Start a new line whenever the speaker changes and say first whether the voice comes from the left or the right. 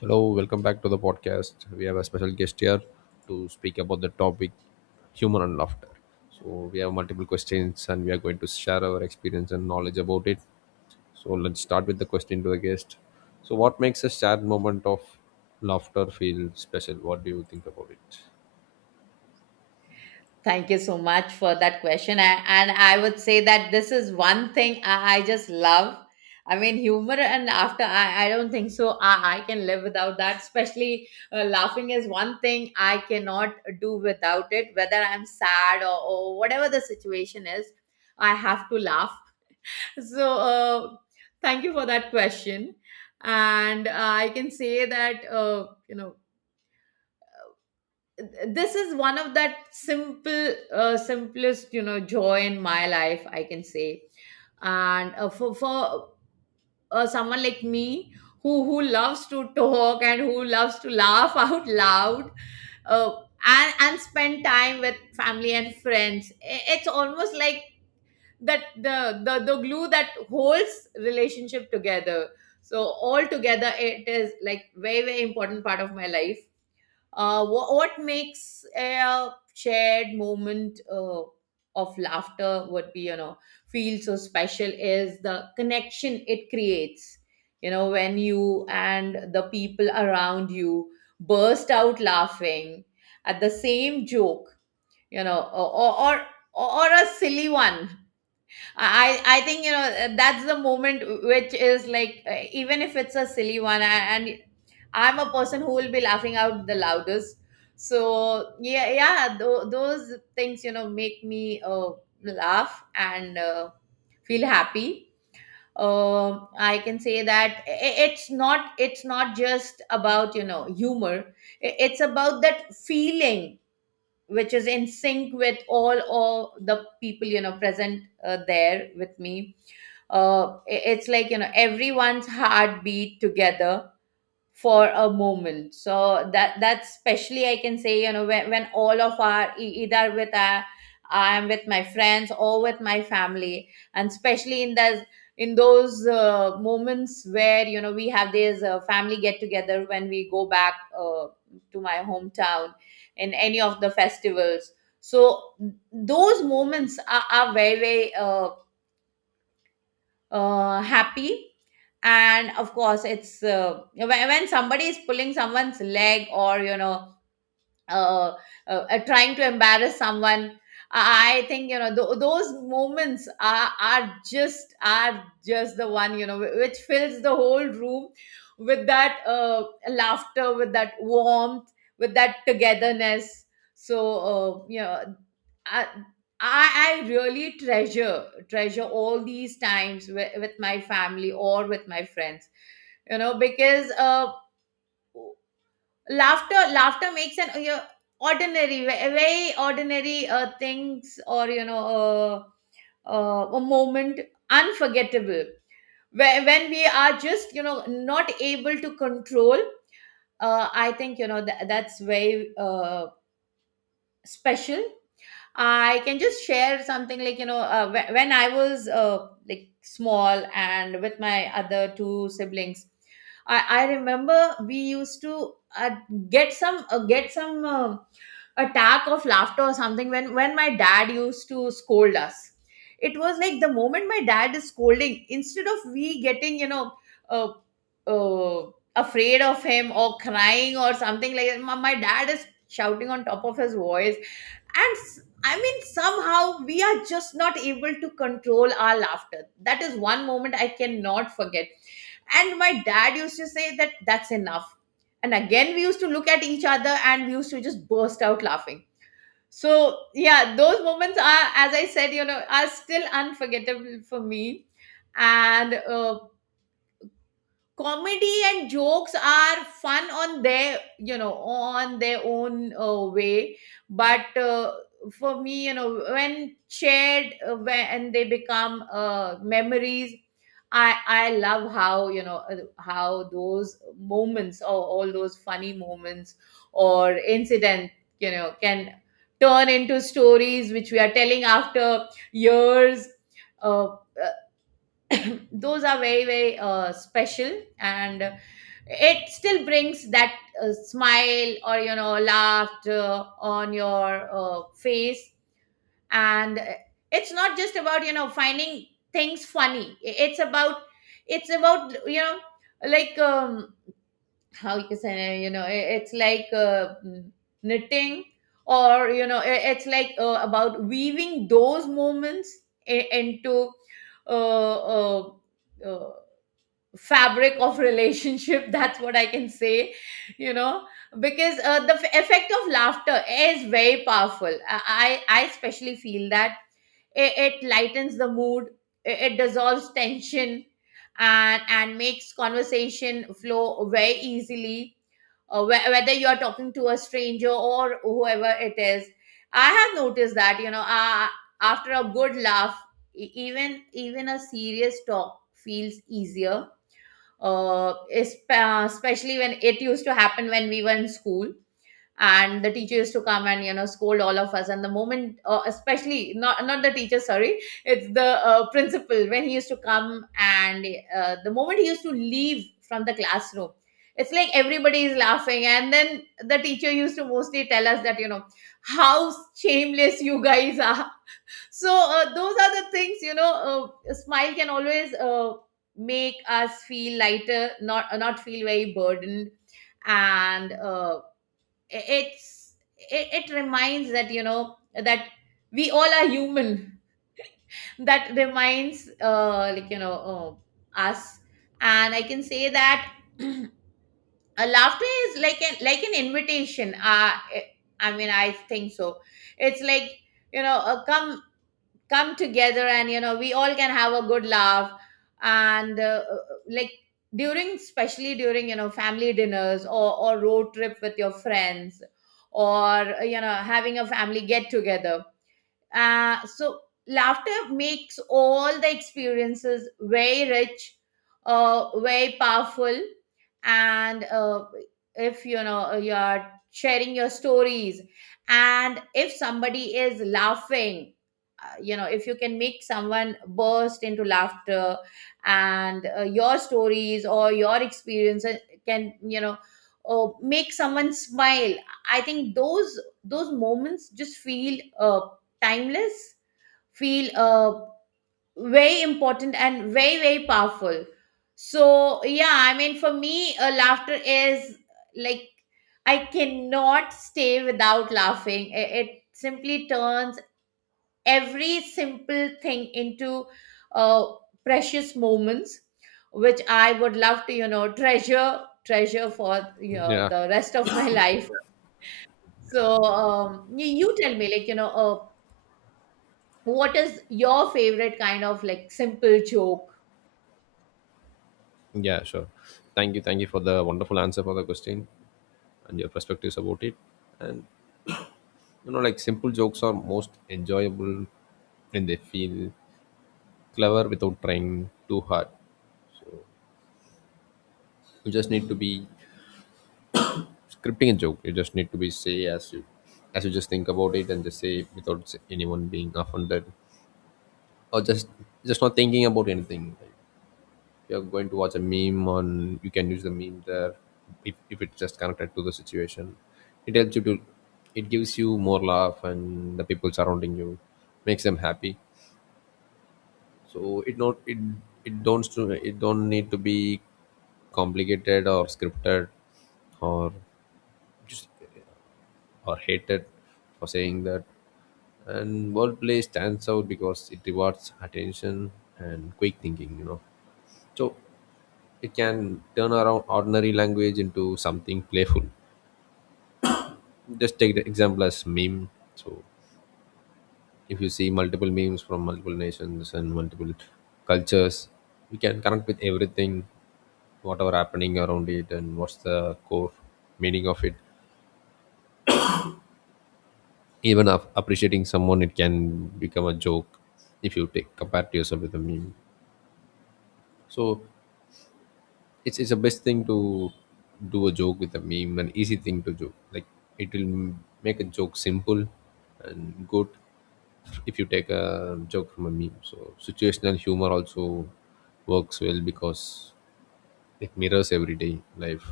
left: Hello, welcome back to the podcast. We have a special guest here to speak about the topic humor and laughter. So, we have multiple questions and we are going to share our experience and knowledge about it. So, let's start with the question to the guest. So, what makes a shared moment of laughter feel special? What do you think about it?
right: Thank you so much for that question. And I would say that this is one thing I just love. I mean, humor and after, I don't think so. I can live without that. Especially laughing is one thing I cannot do without it, whether I'm sad or whatever the situation is, I have to laugh. So, thank you for that question. And I can say that, you know, this is one of that simplest joy in my life I can say. And for someone like me who loves to talk and who loves to laugh out loud, uh, and spend time with family and friends, it's almost like that the glue that holds relationship together. So all together it is like very very important part of my life. What makes a shared moment of laughter would be, you know, feel so special is the connection it creates. You know, when you and the people around you burst out laughing at the same joke, you know, or a silly one. I think you know that's the moment which is like even if it's a silly one, I'm a person who will be laughing out the loudest. So yeah, those things you know make me laugh and feel happy. I can say that it's not it's not just about you know humor. It's about that feeling which is in sync with all of the people you know present there with me. It's like you know everyone's heartbeat together for a moment, so that's especially I can say you know when all of our either with our, I'm with my friends or with my family, and especially in those moments where you know we have this family get together, when we go back to my hometown in any of the festivals. So those moments are very very happy. And of course it's when somebody is pulling someone's leg or you know, uh, trying to embarrass someone. I think you know those moments are just the one you know which fills the whole room with that laughter, with that warmth, with that togetherness. So you know, I, I really treasure all these times with my family or with my friends, you know, because laughter, laughter makes an you know ordinary, very ordinary things or you know a moment unforgettable when we are just you know not able to control. I think you know that's very special. I can just share something like you know when I was like small and with my other two siblings, I remember we used to uh, get some attack of laughter or something when my dad used to scold us. It was like the moment my dad is scolding, instead of we getting you know uh, uh, afraid of him or crying or something like that, my dad is shouting on top of his voice. And I mean somehow we are just not able to control our laughter. That is one moment I cannot forget. And my dad used to say that that's enough, and again we used to look at each other and we used to just burst out laughing. So yeah, those moments are, as I said you know, are still unforgettable for me. And comedy and jokes are fun on their you know on their own way. But for me you know when shared, when they become memories, I love how you know how those moments or all those funny moments or incident you know can turn into stories which we are telling after years. uh, those are very very special, and it still brings that smile or you know laughter on your face. And it's not just about you know finding things funny. It's about, it's about you know, like how you can say you know, it's like knitting, or you know it's like about weaving those moments into uh, uh, uh, fabric of relationship that's what I can say you know, because the effect of laughter is very powerful. I especially feel that it lightens the mood, it dissolves tension, and makes conversation flow very easily. Whether you're talking to a stranger or whoever it is, I have noticed that you know after a good laugh, even even a serious talk feels easier. Especially when it used to happen when we were in school and the teacher used to come and you know scold all of us. And the moment especially, not not the teacher, sorry, it's the principal, when he used to come and, the moment he used to leave from the classroom it's like everybody is laughing. And then the teacher used to mostly tell us that, you know, how shameless you guys are. So those are the things you know. A smile can always make us feel lighter, not not feel very burdened. And it's, it reminds that you know that we all are human that reminds like you know us. And I can say that a laughter is like an, like an invitation. I mean I think so. It's like you know come, come together and you know we all can have a good laugh. And like during, especially during you know family dinners, or road trip with your friends, or you know having a family get together. So laughter makes all the experiences very rich, very powerful, and if you know you are sharing your stories, and if somebody is laughing, you know if you can make someone burst into laughter, and your stories or your experiences can you know make someone smile, I think those moments just feel timeless, feel very important and very very powerful. So yeah, I mean for me laughter is like, I cannot stay without laughing. It simply turns every simple thing into uh, precious moments, which I would love to you know treasure for you know,
left: Yeah,
right: the rest of my life. So you, you tell me like you know what is your favorite kind of like simple joke.
left: yeah, sure. Thank you for the wonderful answer for the question and your perspectives about it. You know, like simple jokes are most enjoyable when they feel clever without trying too hard. You just need to be scripting a joke. You just need to be say as you just think about it and just say without anyone being offended or just not thinking about anything. Like, you're going to watch a meme on, you can use the meme there if it's just connected to the situation. It helps you to, it gives you more laugh and the people surrounding you makes them happy. So it not it it don't stu- it don't need to be complicated or scripted or or hated for saying that. And wordplay stands out because it rewards attention and quick thinking, you know. So it can turn around ordinary language into something playful. Just take the example as meme. So if you see multiple memes from multiple nations and multiple cultures, we can connect with everything, whatever happening around it and what's the core meaning of it. Even of appreciating someone it can become a joke if you take compare to yourself with a meme. So it's the best thing to do a joke with a meme, an easy thing to joke. Like it will make a joke simple and good if you take a joke from a meme. So situational humor also works well because it mirrors everyday life,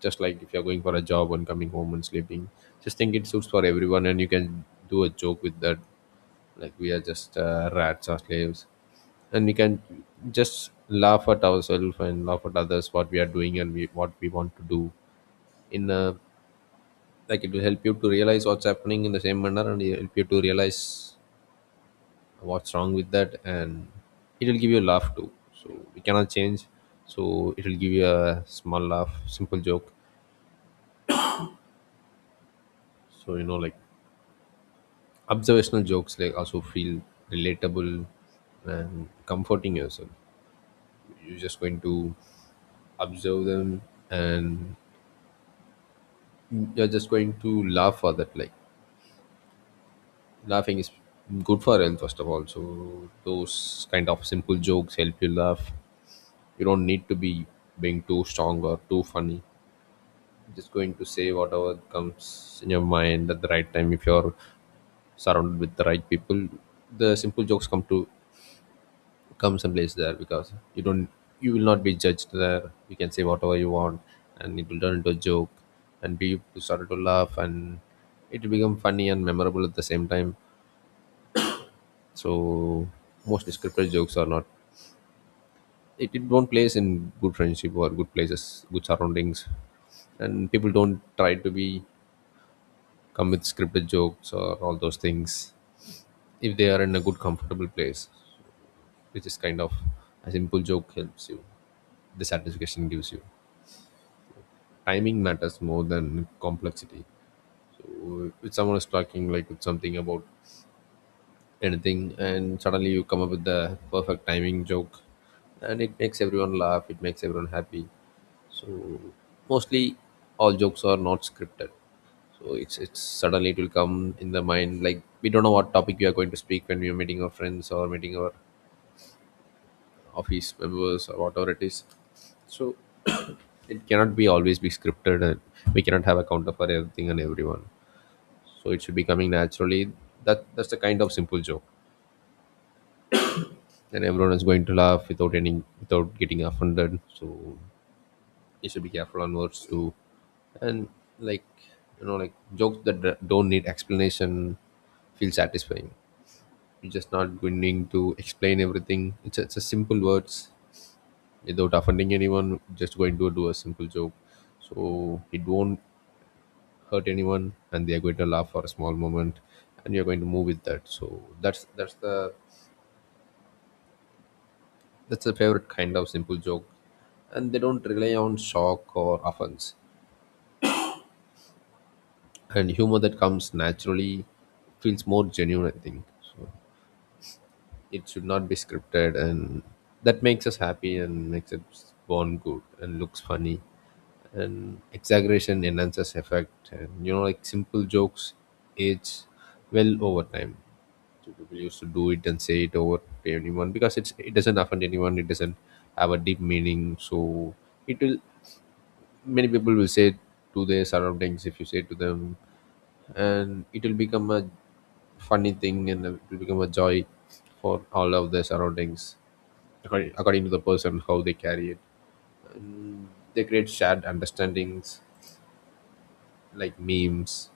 left: just like if you're going for a job and coming home and sleeping. Just think it suits for everyone and you can do a joke with that, like we are just rats or slaves, and we can just laugh at ourselves and laugh at others, what we are doing and what we want to do in a, like it will help you to realize what's happening in the same manner, and it will help you to realize what's wrong with that, and it will give you a laugh too. So we cannot change, so it will give you a small laugh, simple joke. So you know, like observational jokes like also feel relatable and comforting yourself. You're just going to observe them, and you're just going to laugh for that. Like laughing is good for health first of all, so those kind of simple jokes help you laugh. You don't need to be being too strong or too funny, just going to say whatever comes in your mind at the right time. If you're surrounded with the right people, the simple jokes come someplace there because you will not be judged there. You can say whatever you want and it will turn into a joke, and people started to laugh and it will become funny and memorable at the same time. So most scripted jokes are not, it won't place in good friendship or good places, good surroundings. And people don't try to be come with scripted jokes or all those things if they are in a good comfortable place, which is kind of a simple joke helps you, the satisfaction gives you. Timing matters more than complexity. So if someone is talking like with something about anything, and suddenly you come up with the perfect timing joke, and it makes everyone laugh. It makes everyone happy. So mostly, all jokes are not scripted. So it's suddenly, it will come in the mind, like we don't know what topic we are going to speak when we are meeting our friends or meeting our office members or whatever it is. So it cannot be always be scripted, and we cannot have a counter for everything and everyone. So it should be coming naturally. That's the kind of simple joke, and everyone is going to laugh without any, without getting offended. So you should be careful on words too. And like, you know, like jokes that don't need explanation feel satisfying. You're just not going to explain everything. It's a simple words without offending anyone, just going to do a simple joke. So it won't hurt anyone and they are going to laugh for a small moment, and you're going to move with that. So That's a favorite kind of simple joke. And they don't rely on shock or offense. And humor that comes naturally feels more genuine, I think. So it should not be scripted, and that makes us happy and makes it born good and looks funny. And exaggeration enhances effect, and you know, like simple jokes age well over time. So people used to do it and say it over to anyone because it doesn't offend anyone. It doesn't have a deep meaning, so it will, many people will say to their surroundings if you say to them, and it will become a funny thing and it will become a joy for all of their surroundings, according to the person how they carry it. They create shared understandings like memes.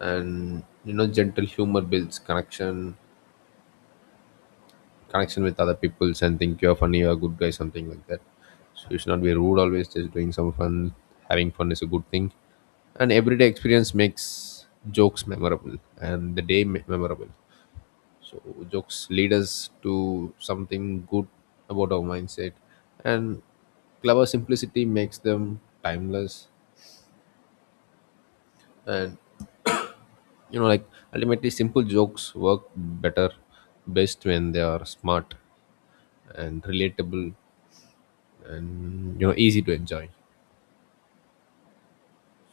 left: And you know, gentle humor builds connection, connection with other people and think you're funny or good guy, something like that. So you should not be rude always, just doing some fun. Having fun is a good thing. And everyday experience makes jokes memorable and the day memorable. So jokes lead us to something good about our mindset, and clever simplicity makes them timeless. And you know, like ultimately simple jokes work better best when they are smart and relatable and you know easy to enjoy.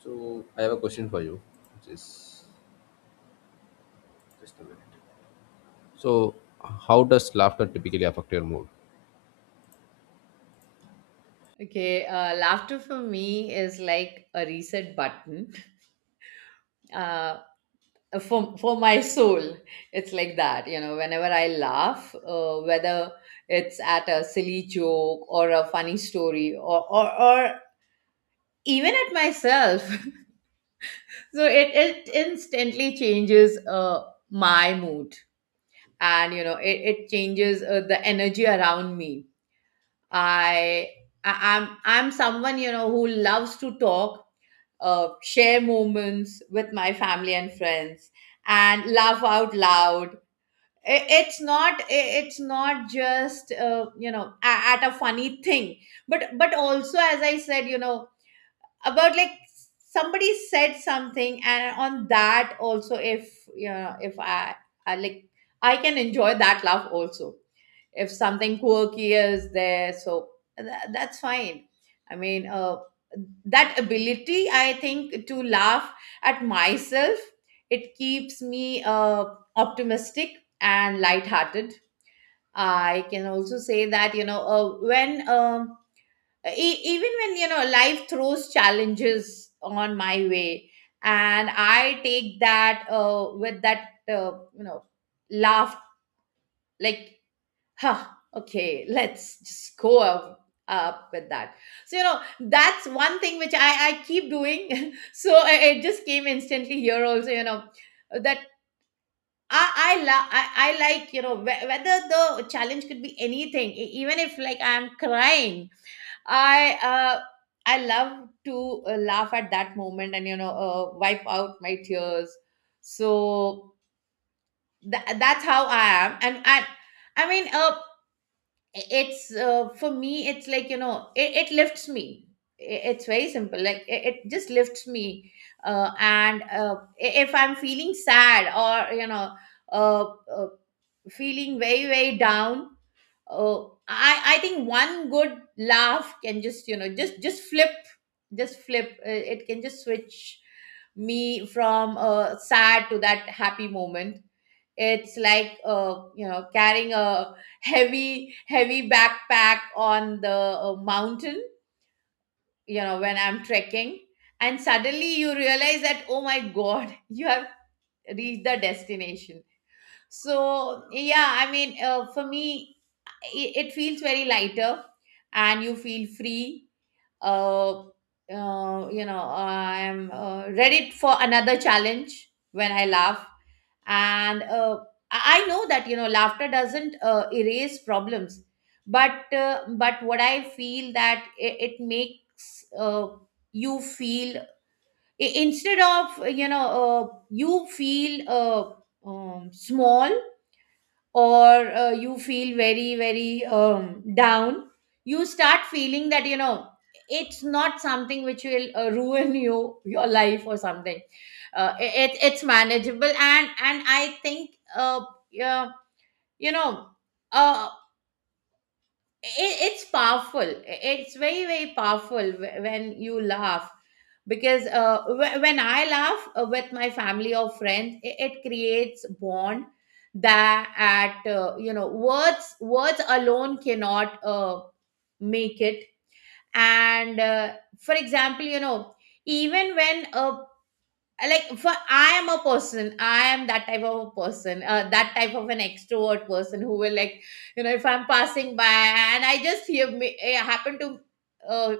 left: So I have a question for you, which is just a minute. So how does laughter typically affect your mood?
right: Okay, laughter for me is like a reset button. Uh, for my soul, it's like that. You know, whenever I laugh, whether it's at a silly joke or a funny story, or even at myself, so it instantly changes my mood, and you know, it changes the energy around me. I, I I'm someone you know who loves to talk, share moments with my family and friends, and laugh out loud. It's not just you know at a funny thing, but also as I said, you know, about like somebody said something, and on that also if you know if I, I like I can enjoy that laugh also if something quirky is there. So that's fine. I mean that ability I think to laugh at myself, it keeps me optimistic and lighthearted. I can also say that you know when even when you know life throws challenges on my way, and I take that with that you know laugh, like huh, okay, let's just go up with that. So, you know, that's one thing which I keep doing. So it just came instantly here also, you know, that I like, you know, whether the challenge could be anything, even if like I'm crying, I, uh, I love to laugh at that moment and, you know, wipe out my tears. So that's how I am. And I mean, it's for me it's like you know it lifts me. It's very simple, like it just lifts me. And if I'm feeling sad or you know uh, uh, feeling very very down, uh, I think one good laugh can just you know just flip, it can just switch me from sad to that happy moment. It's like you know carrying a heavy backpack on the mountain, you know when I'm trekking, and suddenly you realize that oh my god, you have reached the destination. So yeah, I mean for me it feels very lighter and you feel free. You know, I'm ready for another challenge when I laugh. And I know that you know laughter doesn't erase problems, but what I feel that it makes you feel, instead of you know you feel small or you feel very very down, you start feeling that you know it's not something which will ruin you your life or something. Uh, it, it's manageable, and I think yeah, you know uh, it's powerful, it's very very powerful when you laugh. Because when I laugh with my family or friends, it creates bond that at you know words alone cannot make it. And for example you know even when a, like for, I am a person, I am that type of a person, that type of an extrovert person, who will like, you know, if I'm passing by and I just hear me I happen to uh,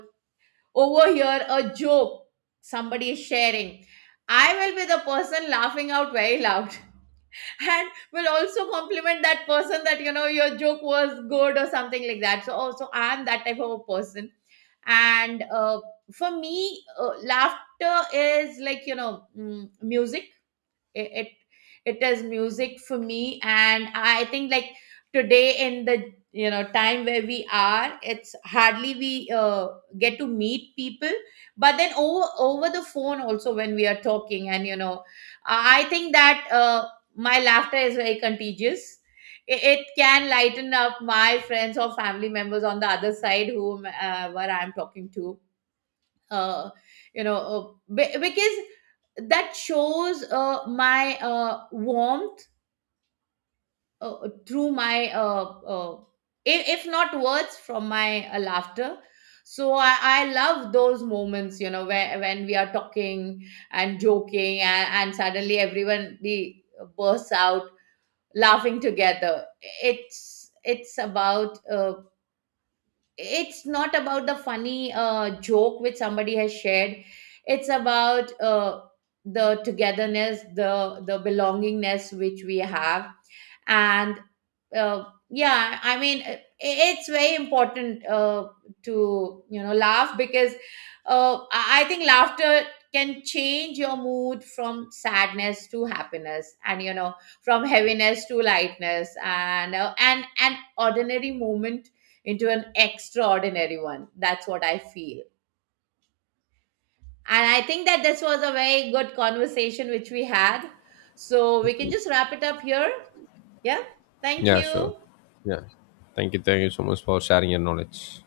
right: overhear a joke somebody is sharing, I will be the person laughing out very loud and will also compliment that person that you know your joke was good or something like that. So also I am that type of a person. And for me laughter is like you know music. It it, it is music for me. And I think like, today in the, you know, time where we are, it's hardly we get to meet people. But then over the phone also, when we are talking and you know, I think that my laughter is very contagious. It can lighten up my friends or family members on the other side whom where I'm talking to. uh, you know, because that shows my warmth through my if not words, from my laughter. So I love those moments you know where, when we are talking and joking, and suddenly everyone the bursts out laughing together. it's it's about it's not about the funny joke which somebody has shared. It's about the togetherness, the belongingness which we have. And yeah, I mean it's very important to you know laugh. Because I think laughter can change your mood from sadness to happiness, and you know from heaviness to lightness, and an ordinary moment into an extraordinary one. That's what I feel. And I think that this was a very good conversation which we had, so we can just wrap it up here. Yeah, thank
left: Yeah,
right: you.
left: sure. Yeah. Thank you. Thank you so much for sharing your knowledge.